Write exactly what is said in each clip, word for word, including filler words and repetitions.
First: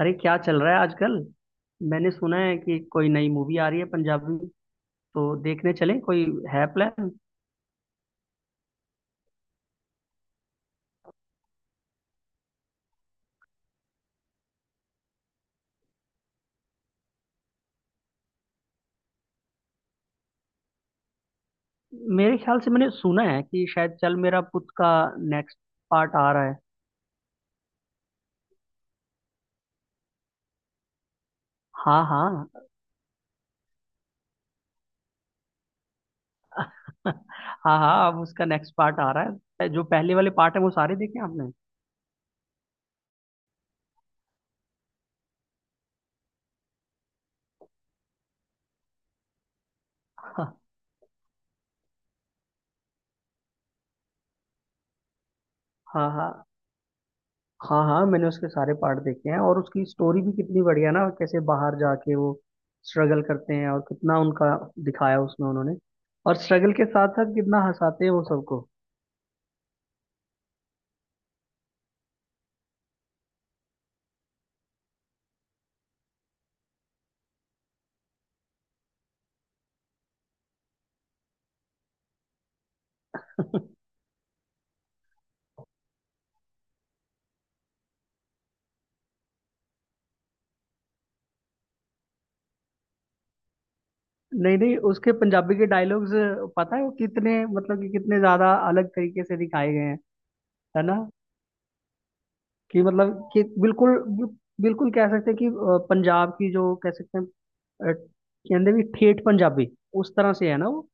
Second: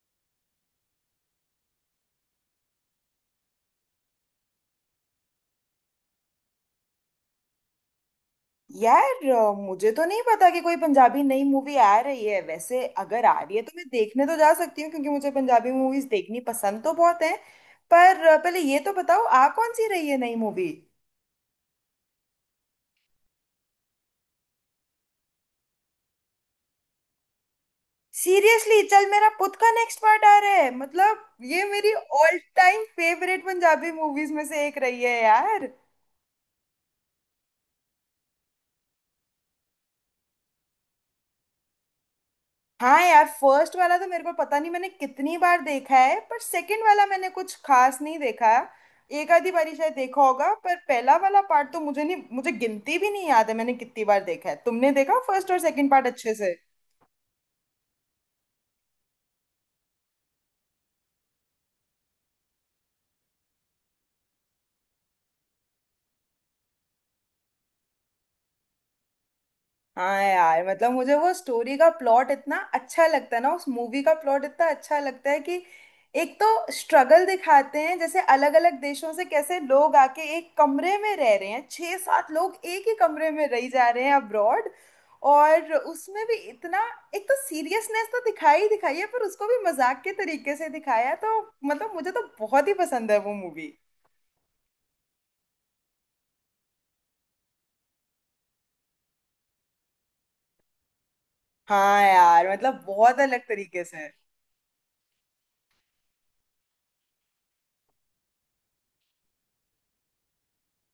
अरे, क्या चल रहा है आजकल। मैंने सुना है कि कोई नई मूवी आ रही है पंजाबी। तो देखने चले कोई है प्लान। यार अ, मुझे तो नहीं पता कि कोई पंजाबी नई मूवी आ रही है। वैसे अगर आ रही है तो मैं देखने तो जा सकती हूँ क्योंकि मुझे पंजाबी मूवीज देखनी पसंद तो बहुत है। पर अ, पहले ये तो बताओ आ कौन सी रही है नई मूवी। मेरे ख्याल से मैंने सुना है कि शायद चल मेरा पुत का नेक्स्ट पार्ट आ रहा है। सीरियसली चल मेरा पुत का नेक्स्ट पार्ट आ रहा है मतलब ये मेरी हाँ ऑल हाँ। टाइम फेवरेट पंजाबी मूवीज में से एक रही है यार। हाँ हाँ, अब उसका नेक्स्ट पार्ट आ रहा है। जो पहले वाले पार्ट है वो सारे देखे आपने। हाँ यार, फर्स्ट वाला तो मेरे को पता नहीं मैंने कितनी बार देखा है पर सेकंड वाला मैंने कुछ खास नहीं देखा। एक आधी बारी शायद देखा होगा पर पहला वाला पार्ट तो मुझे नहीं, मुझे गिनती भी नहीं याद है मैंने कितनी बार देखा है। तुमने देखा फर्स्ट और सेकंड पार्ट हाँ हाँ। अच्छे से? हाँ हाँ, मैंने उसके सारे पार्ट देखे हैं। और उसकी स्टोरी भी कितनी बढ़िया ना, कैसे बाहर जाके वो स्ट्रगल करते हैं और कितना उनका दिखाया उसमें उन्होंने। और स्ट्रगल के साथ साथ कितना हंसाते हैं वो सबको। हाँ यार, मतलब मुझे वो स्टोरी का प्लॉट इतना अच्छा लगता है ना, उस मूवी का प्लॉट इतना अच्छा लगता है कि एक तो स्ट्रगल दिखाते हैं जैसे अलग अलग देशों से कैसे लोग आके एक कमरे में रह रहे हैं, छह सात लोग एक ही कमरे में रह जा रहे हैं अब्रॉड। और उसमें भी इतना एक तो सीरियसनेस तो दिखाई ही दिखाई है पर उसको भी मजाक के तरीके से दिखाया है, तो मतलब मुझे तो बहुत ही पसंद है वो मूवी। नहीं नहीं, उसके पंजाबी के डायलॉग्स पता है वो कितने, मतलब कि कितने ज्यादा अलग तरीके से दिखाए गए हैं। है ना। हाँ यार, मतलब कि बहुत मतलब कि अलग तरीके बिल्कुल, से। बिल्कुल कह सकते हैं कि अ, पंजाब की जो कह सकते हैं अ, कहते भी ठेठ पंजाबी उस तरह से। है ना वो।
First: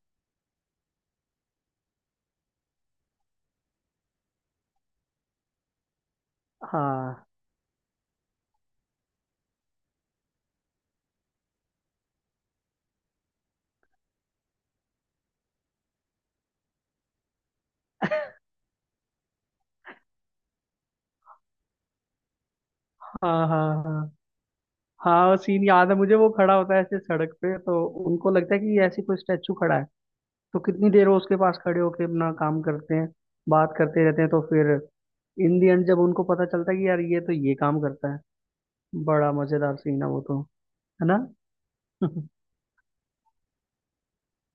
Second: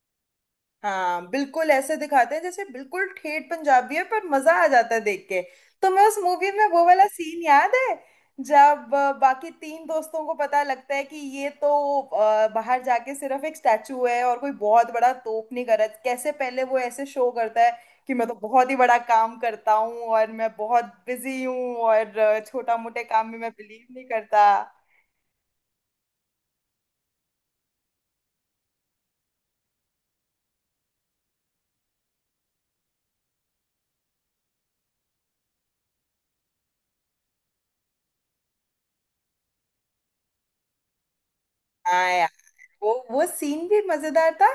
हाँ बिल्कुल, ऐसे दिखाते हैं जैसे बिल्कुल ठेठ पंजाबी है पर मजा आ जाता है देख के। तुम्हें उस मूवी में वो वाला हाँ सीन याद है जब अ, बाकी तीन दोस्तों को पता लगता है कि ये तो अ, बाहर जाके सिर्फ एक स्टैचू है और कोई बहुत बड़ा तोप नहीं कर रहा, कैसे पहले वो ऐसे शो करता है कि मैं तो बहुत ही बड़ा काम करता हूँ और मैं बहुत बिजी हूँ और छोटा मोटे काम में हाँ। मैं हाँ बिलीव नहीं हाँ। करता। हाँ, वो सीन याद है मुझे। वो खड़ा होता है ऐसे सड़क पे, तो उनको लगता है कि ये ऐसे कोई स्टैचू खड़ा है। तो कितनी देर वो उसके पास खड़े होके अपना काम करते हैं, बात करते रहते हैं। तो फिर इन दी एंड जब उनको पता चलता है कि यार ये तो ये काम करता है। बड़ा मजेदार सीन है वो तो। है ना। हाँ, वो वो सीन भी मजेदार था।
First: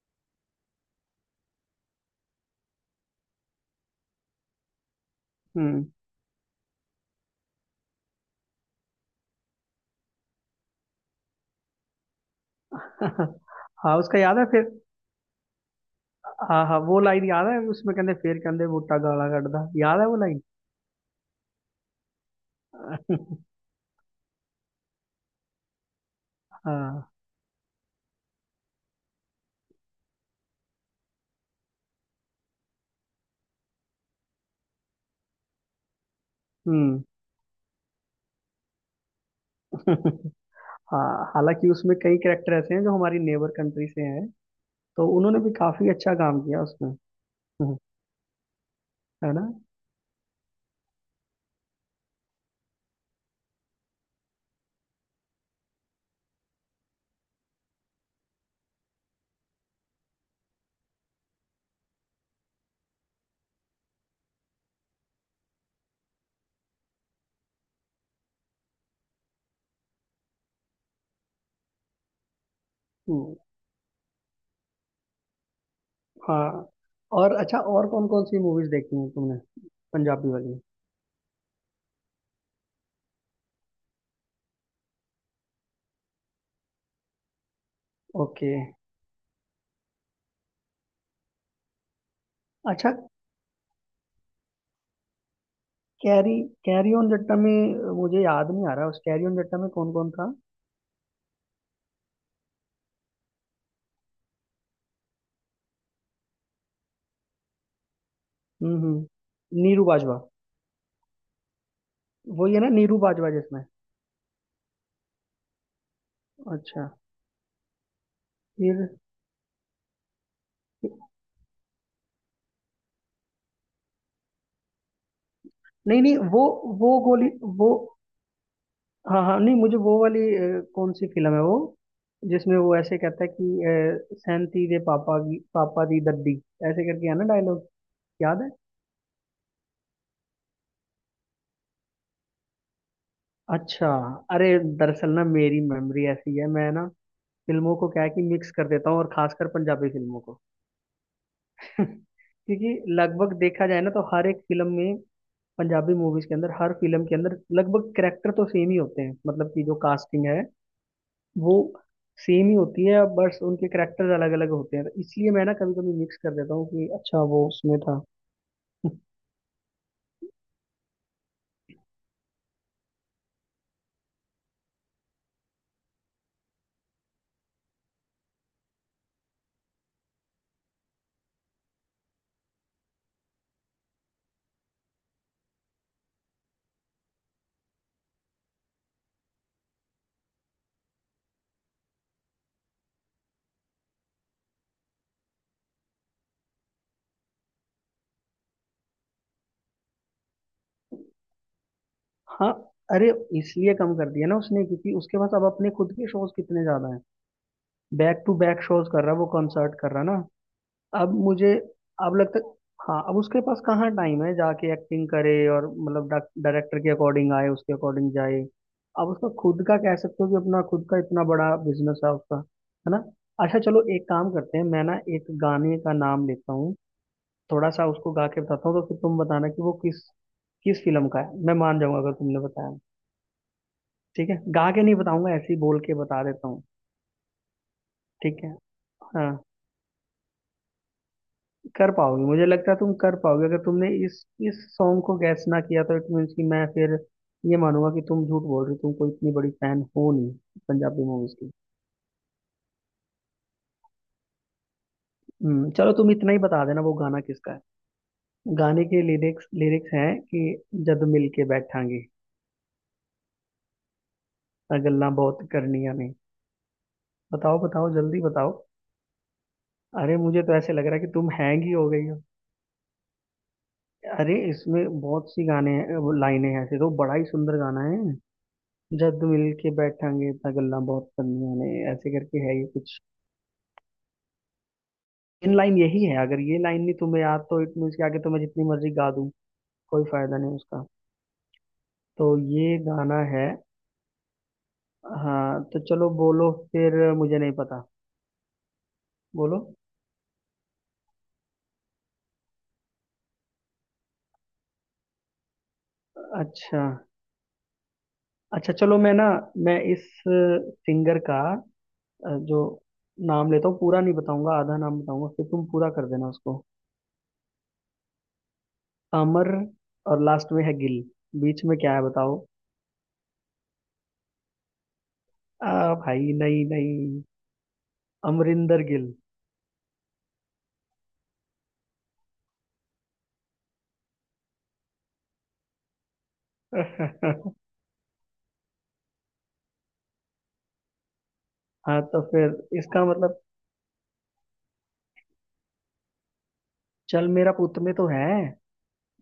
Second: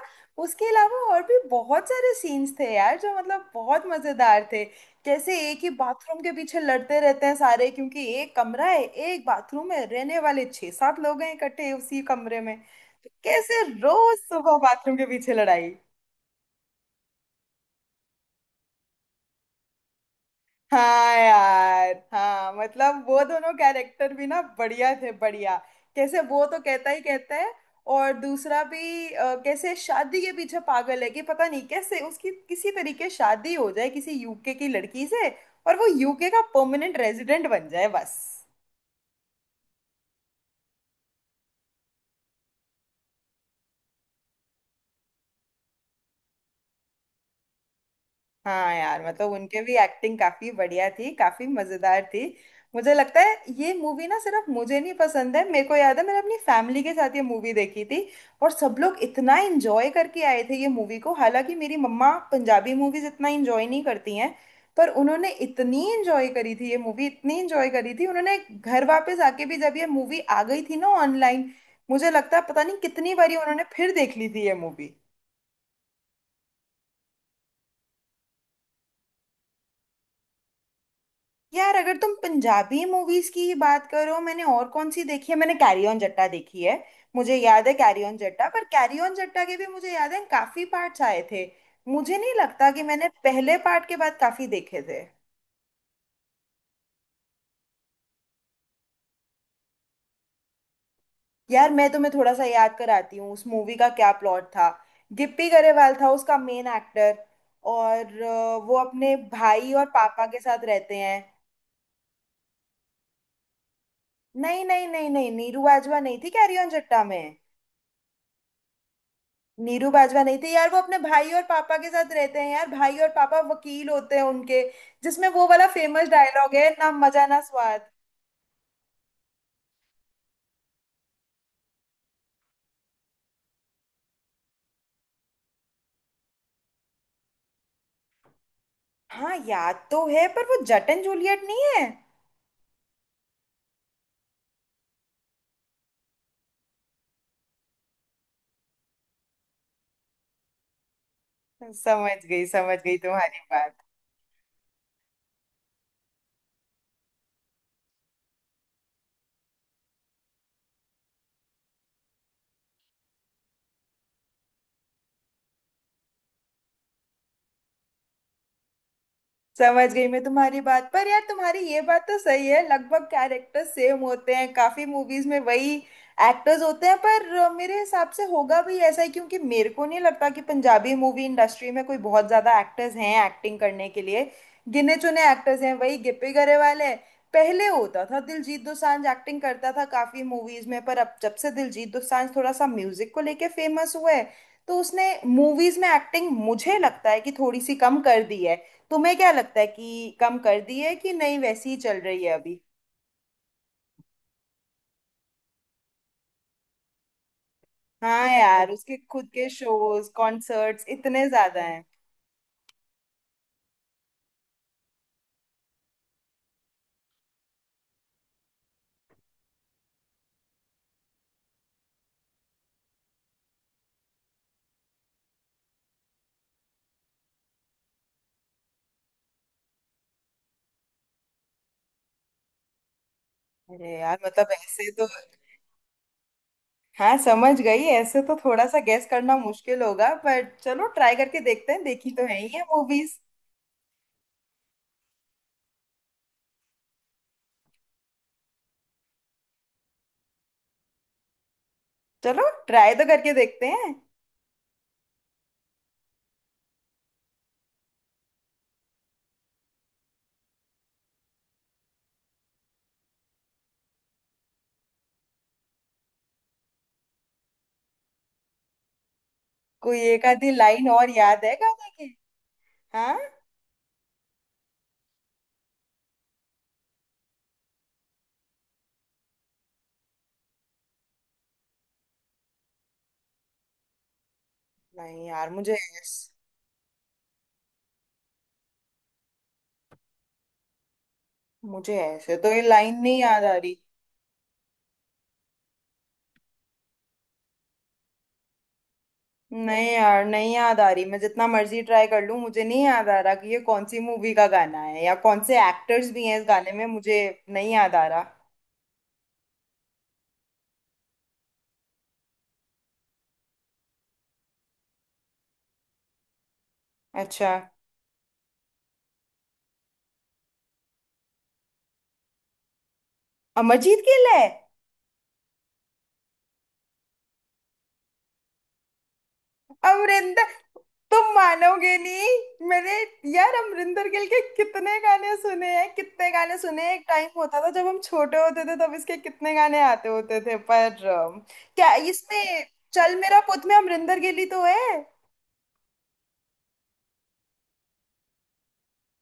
उसके अलावा और भी बहुत सारे सीन्स थे यार जो मतलब बहुत मजेदार थे। जैसे एक ही हम्म। बाथरूम के पीछे लड़ते रहते हैं सारे, क्योंकि एक कमरा है, एक बाथरूम है, रहने वाले छह सात लोग हैं इकट्ठे उसी कमरे में, तो कैसे हाँ, रोज उसका याद है सुबह फिर। बाथरूम के पीछे लड़ाई। हाँ हाँ, वो लाइन याद है उसमें, कहते फिर कहते बूटा गाला कटदा। याद है वो लाइन। हाँ यार, हाँ मतलब वो दोनों कैरेक्टर भी ना बढ़िया थे, बढ़िया। कैसे वो तो कहता ही हाँ। कहता है और दूसरा भी अ, कैसे शादी के पीछे पागल है कि पता नहीं कैसे उसकी किसी तरीके शादी हो जाए किसी यूके की लड़की से और वो यूके का परमानेंट हम्म। रेजिडेंट बन जाए बस। हाँ, हालांकि उसमें कई कैरेक्टर ऐसे हैं जो हमारी नेबर कंट्री से हैं, तो उन्होंने भी काफी अच्छा काम किया उसमें। हम्म। हाँ यार, मतलब है ना। उनके भी एक्टिंग काफी बढ़िया थी, काफी मजेदार थी। मुझे लगता है ये मूवी ना सिर्फ मुझे नहीं पसंद है, मेरे को याद है मैंने अपनी फैमिली के साथ ये मूवी देखी थी और सब लोग इतना एंजॉय करके आए थे ये मूवी को। हालांकि मेरी मम्मा पंजाबी मूवीज इतना एंजॉय नहीं करती हैं पर उन्होंने इतनी एंजॉय करी थी ये मूवी, इतनी एंजॉय करी थी उन्होंने। घर वापस आके भी जब ये मूवी आ गई थी ना ऑनलाइन, मुझे लगता है पता नहीं कितनी बारी हम्म। उन्होंने फिर देख ली थी ये मूवी। हाँ। और अच्छा, और कौन कौन सी मूवीज देखी हैं तुमने, पंजाबी वाली। यार अगर तुम पंजाबी मूवीज की ही बात करो, मैंने और कौन सी देखी है, मैंने कैरी ऑन जट्टा देखी है। मुझे याद है कैरी ऑन जट्टा, ओके। पर कैरी ऑन जट्टा के भी मुझे याद है काफी पार्ट्स आए थे। मुझे नहीं लगता कि अच्छा। मैंने पहले पार्ट के बाद काफी देखे थे। कैरी, कैरी ऑन जट्टा में अ, मुझे याद नहीं आ रहा, उस कैरी ऑन जट्टा में कौन कौन था। यार मैं तुम्हें थोड़ा सा याद कराती हूँ उस मूवी का क्या प्लॉट था। गिप्पी गरेवाल था उसका मेन एक्टर और अ, वो हम्म अपने हम्म। भाई और नीरू बाजवा। पापा के साथ रहते हैं। वो ये ना, नीरू बाजवा जिसमें। नहीं नहीं नहीं नहीं, नीरू बाजवा नहीं थी कैरी ऑन अच्छा। जट्टा में। फिर नीरू बाजवा नहीं थे यार, वो अपने भाई और पापा के साथ रहते हैं यार, भाई और पापा वकील होते हैं उनके, जिसमें वो वाला नहीं फेमस नहीं। वो डायलॉग है ना, वो मजा गोली ना वो। स्वाद। हाँ हाँ, नहीं मुझे वो वाली अ, कौन सी फिल्म है वो जिसमें वो ऐसे कहता है कि अ, सैंती दे पापा की पापा दी दद्दी, ऐसे करके। है ना डायलॉग। याद है। हाँ याद तो है पर वो जट एंड जूलियट नहीं है। अच्छा। अरे, दरअसल ना मेरी मेमोरी ऐसी है, मैं ना फिल्मों को क्या है कि मिक्स कर देता हूँ, और खासकर पंजाबी फिल्मों को। समझ गई समझ क्योंकि गई लगभग तुम्हारी देखा बात। जाए ना तो हर एक फिल्म में, पंजाबी मूवीज के अंदर हर फिल्म के अंदर लगभग कैरेक्टर तो सेम ही होते हैं। मतलब कि जो कास्टिंग है वो सेम ही होती है, बस उनके करेक्टर्स अलग अलग होते हैं। तो इसलिए मैं ना कभी कभी मिक्स कर देता हूँ कि अच्छा वो उसमें था। समझ गई मैं तुम्हारी बात, पर यार तुम्हारी ये बात तो सही है, लगभग कैरेक्टर सेम होते हैं, काफी मूवीज में वही एक्टर्स होते हैं पर अ, मेरे हिसाब से होगा भी ऐसा ही क्योंकि मेरे को नहीं लगता कि पंजाबी मूवी इंडस्ट्री में कोई बहुत ज्यादा एक्टर्स हैं एक्टिंग करने के लिए, गिने चुने एक्टर्स हैं, वही गिप्पी गरेवाल है। पहले होता था दिलजीत दोसांझ एक्टिंग करता था काफी मूवीज में पर अब जब से दिलजीत दोसांझ थोड़ा सा म्यूजिक को लेके फेमस हुआ है तो उसने मूवीज में एक्टिंग मुझे लगता है कि थोड़ी सी कम कर दी है। तुम्हें क्या लगता है कि कम कर दी है कि नहीं, वैसी ही चल रही है हाँ। अभी? अरे, इसलिए कम कर दिया ना उसने, क्योंकि उसके पास अब अपने खुद के शोज कितने ज्यादा हैं। बैक हाँ टू बैक यार, शोज उसके कर रहा है, वो खुद के कंसर्ट कर रहा है शोज ना। कॉन्सर्ट्स अब इतने मुझे, ज्यादा हैं। अब लगता, हाँ अब उसके पास कहाँ टाइम है जाके एक्टिंग करे, और मतलब डायरेक्टर के अकॉर्डिंग आए उसके अकॉर्डिंग जाए। अब उसका खुद का कह सकते हो कि अपना खुद का इतना बड़ा बिजनेस है उसका। है ना। अच्छा चलो, एक काम करते हैं। मैं ना एक गाने का नाम लेता हूँ, थोड़ा सा उसको गा के बताता हूँ, तो फिर तुम बताना कि वो किस किस फिल्म का है। मैं मान जाऊंगा अगर तुमने बताया। अरे यार ठीक है, मतलब गा के ऐसे नहीं तो। बताऊंगा ऐसे ही बोल के बता देता हूँ। हाँ समझ गई, ऐसे तो ठीक है। थोड़ा सा गेस हाँ, करना मुश्किल होगा पर चलो ट्राई करके देखते हैं, कर देखी पाओगे, तो है मुझे ही है लगता है तुम कर मूवीज। पाओगे। अगर तुमने इस इस सॉन्ग को गैस ना किया तो इट मीन्स कि मैं फिर ये मानूंगा कि तुम झूठ बोल रहे हो, तुम कोई इतनी बड़ी फैन हो नहीं पंजाबी मूवीज की। चलो ट्राई तो करके देखते हैं। हम्म, चलो तुम इतना ही बता देना वो गाना किसका है। गाने के लिरिक्स लिरिक्स हैं कि, जद मिल के बैठांगे, आ गल्ला बहुत करनियां ने। बताओ बताओ जल्दी बताओ। कोई अरे एक मुझे आधी तो ऐसे लग लाइन रहा है और कि तुम याद है हैंग ही हो गाने गई की? हो। हाँ। अरे, इसमें बहुत सी गाने हैं, वो लाइनें हैं, ऐसे तो बड़ा ही सुंदर गाना है। जद मिल के बैठांगे इतना गल्ला बहुत करनिया ने, ऐसे करके है ये कुछ नहीं यार, इन मुझे लाइन यही है। ऐस- अगर ये लाइन नहीं तुम्हें याद, तो इट मीन्स के आगे तो मैं जितनी मर्जी गा दूं कोई फायदा नहीं उसका। मुझे तो ऐसे तो ये ये लाइन नहीं गाना याद है। आ रही। हाँ तो चलो बोलो फिर, मुझे नहीं पता। बोलो। नहीं यार नहीं याद आ रही, मैं जितना मर्जी ट्राई कर लूं मुझे नहीं याद आ रहा कि ये कौन सी मूवी का गाना है या कौन से एक्टर्स भी हैं इस गाने अच्छा। में, मुझे नहीं याद आ रहा। अच्छा चलो, मैं ना, मैं इस सिंगर का अ, जो नाम लेता हूँ पूरा नहीं बताऊंगा, आधा नाम बताऊंगा, फिर तुम पूरा कर देना उसको। अच्छा। अमर, और लास्ट में है गिल। बीच में क्या है बताओ। अमरजीत गिल है? आ भाई, नहीं नहीं, अमरिंदर गिल। अमरिंदर, तुम मानोगे नहीं मैंने, यार अमरिंदर गिल के कितने गाने सुने हैं, कितने गाने सुने हैं, एक टाइम होता था जब हम छोटे होते थे तब इसके कितने गाने आते होते थे पर अम, क्या हाँ तो फिर इसमें इसका चल मतलब, मेरा पुत में अमरिंदर गिल ही तो है। चल मेरा पुत में तो है।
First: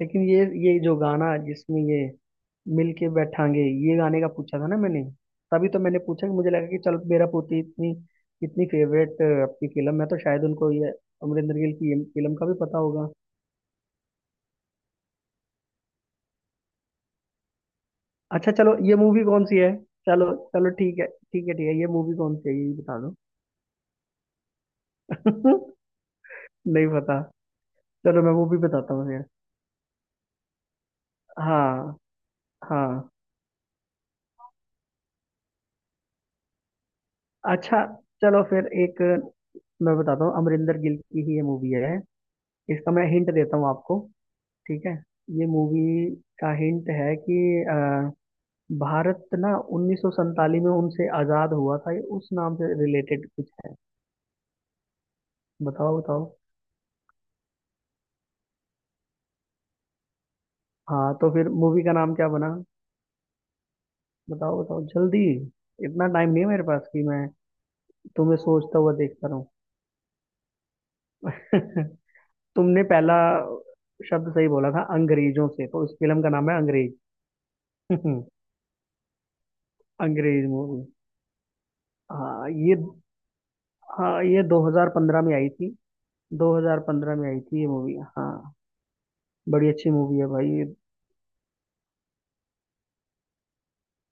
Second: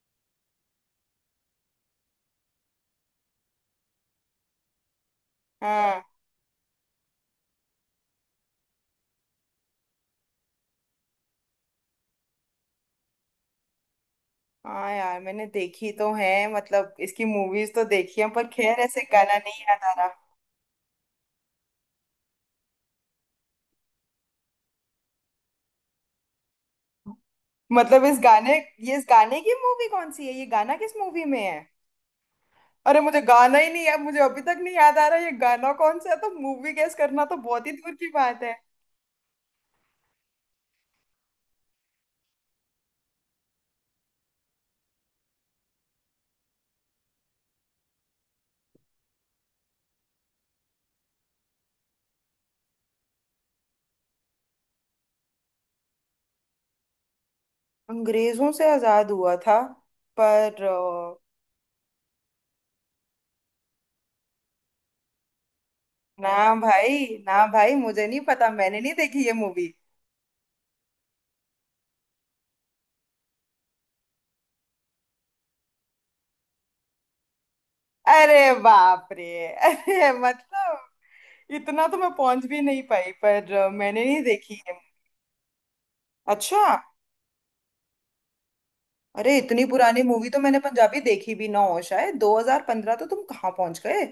लेकिन ये ये जो गाना, जिसमें ये मिल के बैठांगे, ये गाने का पूछा था ना मैंने। तभी तो मैंने हाँ पूछा कि मुझे लगा कि चल मेरा पोती इतनी इतनी फेवरेट आपकी फिल्म है तो शायद उनको ये अमरिंदर गिल की ये फिल्म का भी पता होगा। हाँ यार, मैंने देखी तो है मतलब इसकी मूवीज तो देखी है पर अच्छा चलो, खैर ये ऐसे मूवी गाना कौन सी नहीं है। याद आ रहा। चलो चलो, ठीक है ठीक है ठीक है, ये मूवी कौन सी है ये भी बता दो। नहीं पता। मतलब इस चलो मैं गाने, मूवी बताता ये इस हूँ फिर। गाने की मूवी कौन सी है? ये गाना किस मूवी में है? हाँ अरे हाँ। मुझे गाना ही नहीं याद, मुझे अभी तक नहीं याद आ रहा ये गाना कौन सा है, तो मूवी गेस करना तो बहुत ही अच्छा दूर की चलो बात है। फिर, एक मैं बताता हूँ। अमरिंदर गिल की ही ये मूवी है। इसका मैं हिंट देता हूँ आपको। ठीक है। ये मूवी का हिंट है कि अ, भारत ना उन्नीस सौ सैंतालीस में उनसे आज़ाद हुआ था, ये उस नाम से रिलेटेड कुछ है। बताओ बताओ। अंग्रेजों से आजाद हुआ था पर हाँ अ, तो फिर मूवी का नाम क्या बना, बताओ बताओ जल्दी, इतना टाइम ना नहीं है मेरे पास कि भाई मैं ना भाई, मुझे नहीं तुम्हें पता, सोचता मैंने हुआ नहीं देखी देखता ये रहूँ। मूवी। तुमने पहला शब्द सही बोला था, अंग्रेजों से, तो इस फिल्म का नाम है अंग्रेज। अरे बाप रे अरे अंग्रेज मूवी। मतलब इतना तो मैं पहुंच हाँ भी ये, नहीं पाई, पर अ, मैंने नहीं हाँ ये देखी। दो हज़ार पंद्रह में आई थी। अच्छा। दो हज़ार पंद्रह में आई थी ये मूवी, हाँ। अरे इतनी बड़ी अच्छी पुरानी मूवी है मूवी तो भाई मैंने ये। पंजाबी देखी भी ना हो शायद, दो हज़ार पंद्रह तो तुम कहाँ पहुंच गए।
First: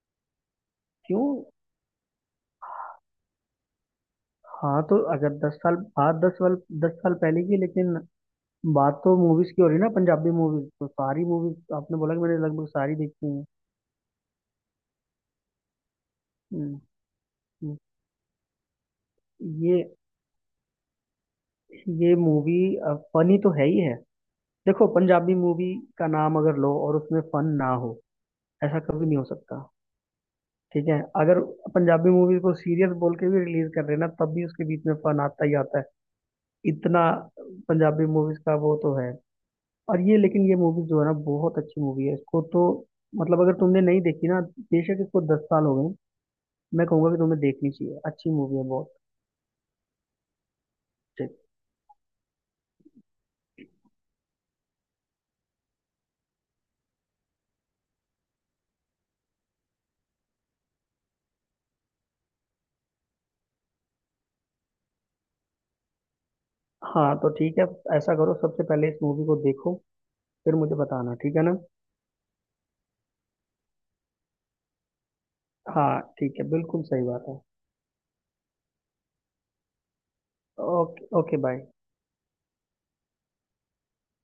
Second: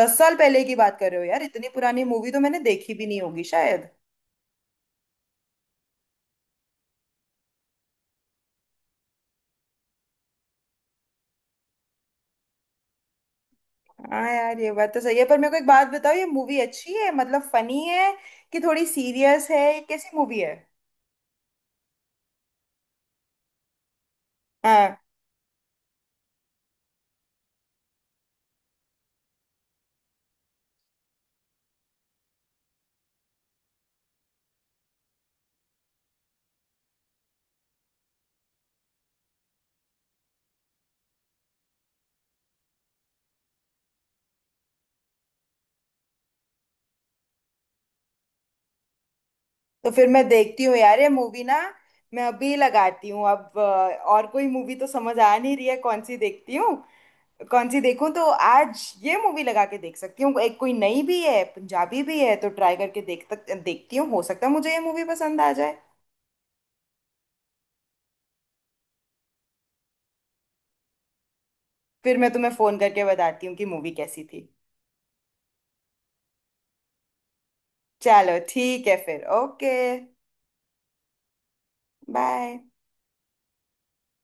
दस साल पहले की बात कर रहे हो क्यों। यार, इतनी पुरानी मूवी तो मैंने देखी भी नहीं होगी शायद। हाँ तो अगर दस साल बाद, दस साल, दस साल पहले की, लेकिन बात तो मूवीज की हो रही है ना, पंजाबी मूवीज तो सारी मूवीज आपने बोला कि मैंने लगभग सारी देखी हैं। हाँ यार ये बात तो सही है, पर मेरे को एक बात बताओ ये मूवी हम्म। अच्छी है मतलब हम्म। फनी है कि थोड़ी सीरियस है, ये ये कैसी मूवी है? ये मूवी फनी तो है ही है। देखो हाँ पंजाबी मूवी का नाम अगर लो और उसमें फन ना हो, ऐसा कभी नहीं हो सकता। ठीक है, अगर पंजाबी मूवीज को सीरियस बोल के भी रिलीज कर रहे हैं ना, तब भी उसके बीच में फन आता ही आता है इतना। पंजाबी मूवीज का वो तो है। और ये, लेकिन ये मूवी जो है ना बहुत अच्छी मूवी है इसको तो, मतलब अगर तुमने नहीं देखी ना, बेशक इसको दस साल हो गए, मैं कहूंगा कि तुम्हें देखनी चाहिए, अच्छी मूवी है बहुत। तो फिर मैं देखती हूँ यार ये ठीक। मूवी ना, मैं अभी लगाती हूँ। अब अ, और कोई मूवी तो समझ आ नहीं रही है कौन सी देखती हूँ, कौन सी देखूं, तो आज ये मूवी लगा के देख सकती हूँ, एक कोई नई भी है पंजाबी भी है तो ट्राई करके देख तक देखती हूँ, हो सकता है मुझे ये मूवी पसंद आ जाए। हाँ तो ठीक है, ऐसा करो, सबसे पहले इस मूवी को देखो, फिर मुझे बताना। ठीक है ना। फिर मैं तुम्हें फोन करके बताती हूँ कि मूवी कैसी थी। हाँ ठीक है, बिल्कुल सही बात है। चलो ठीक है फिर, okay, okay. Okay, bye. Bye.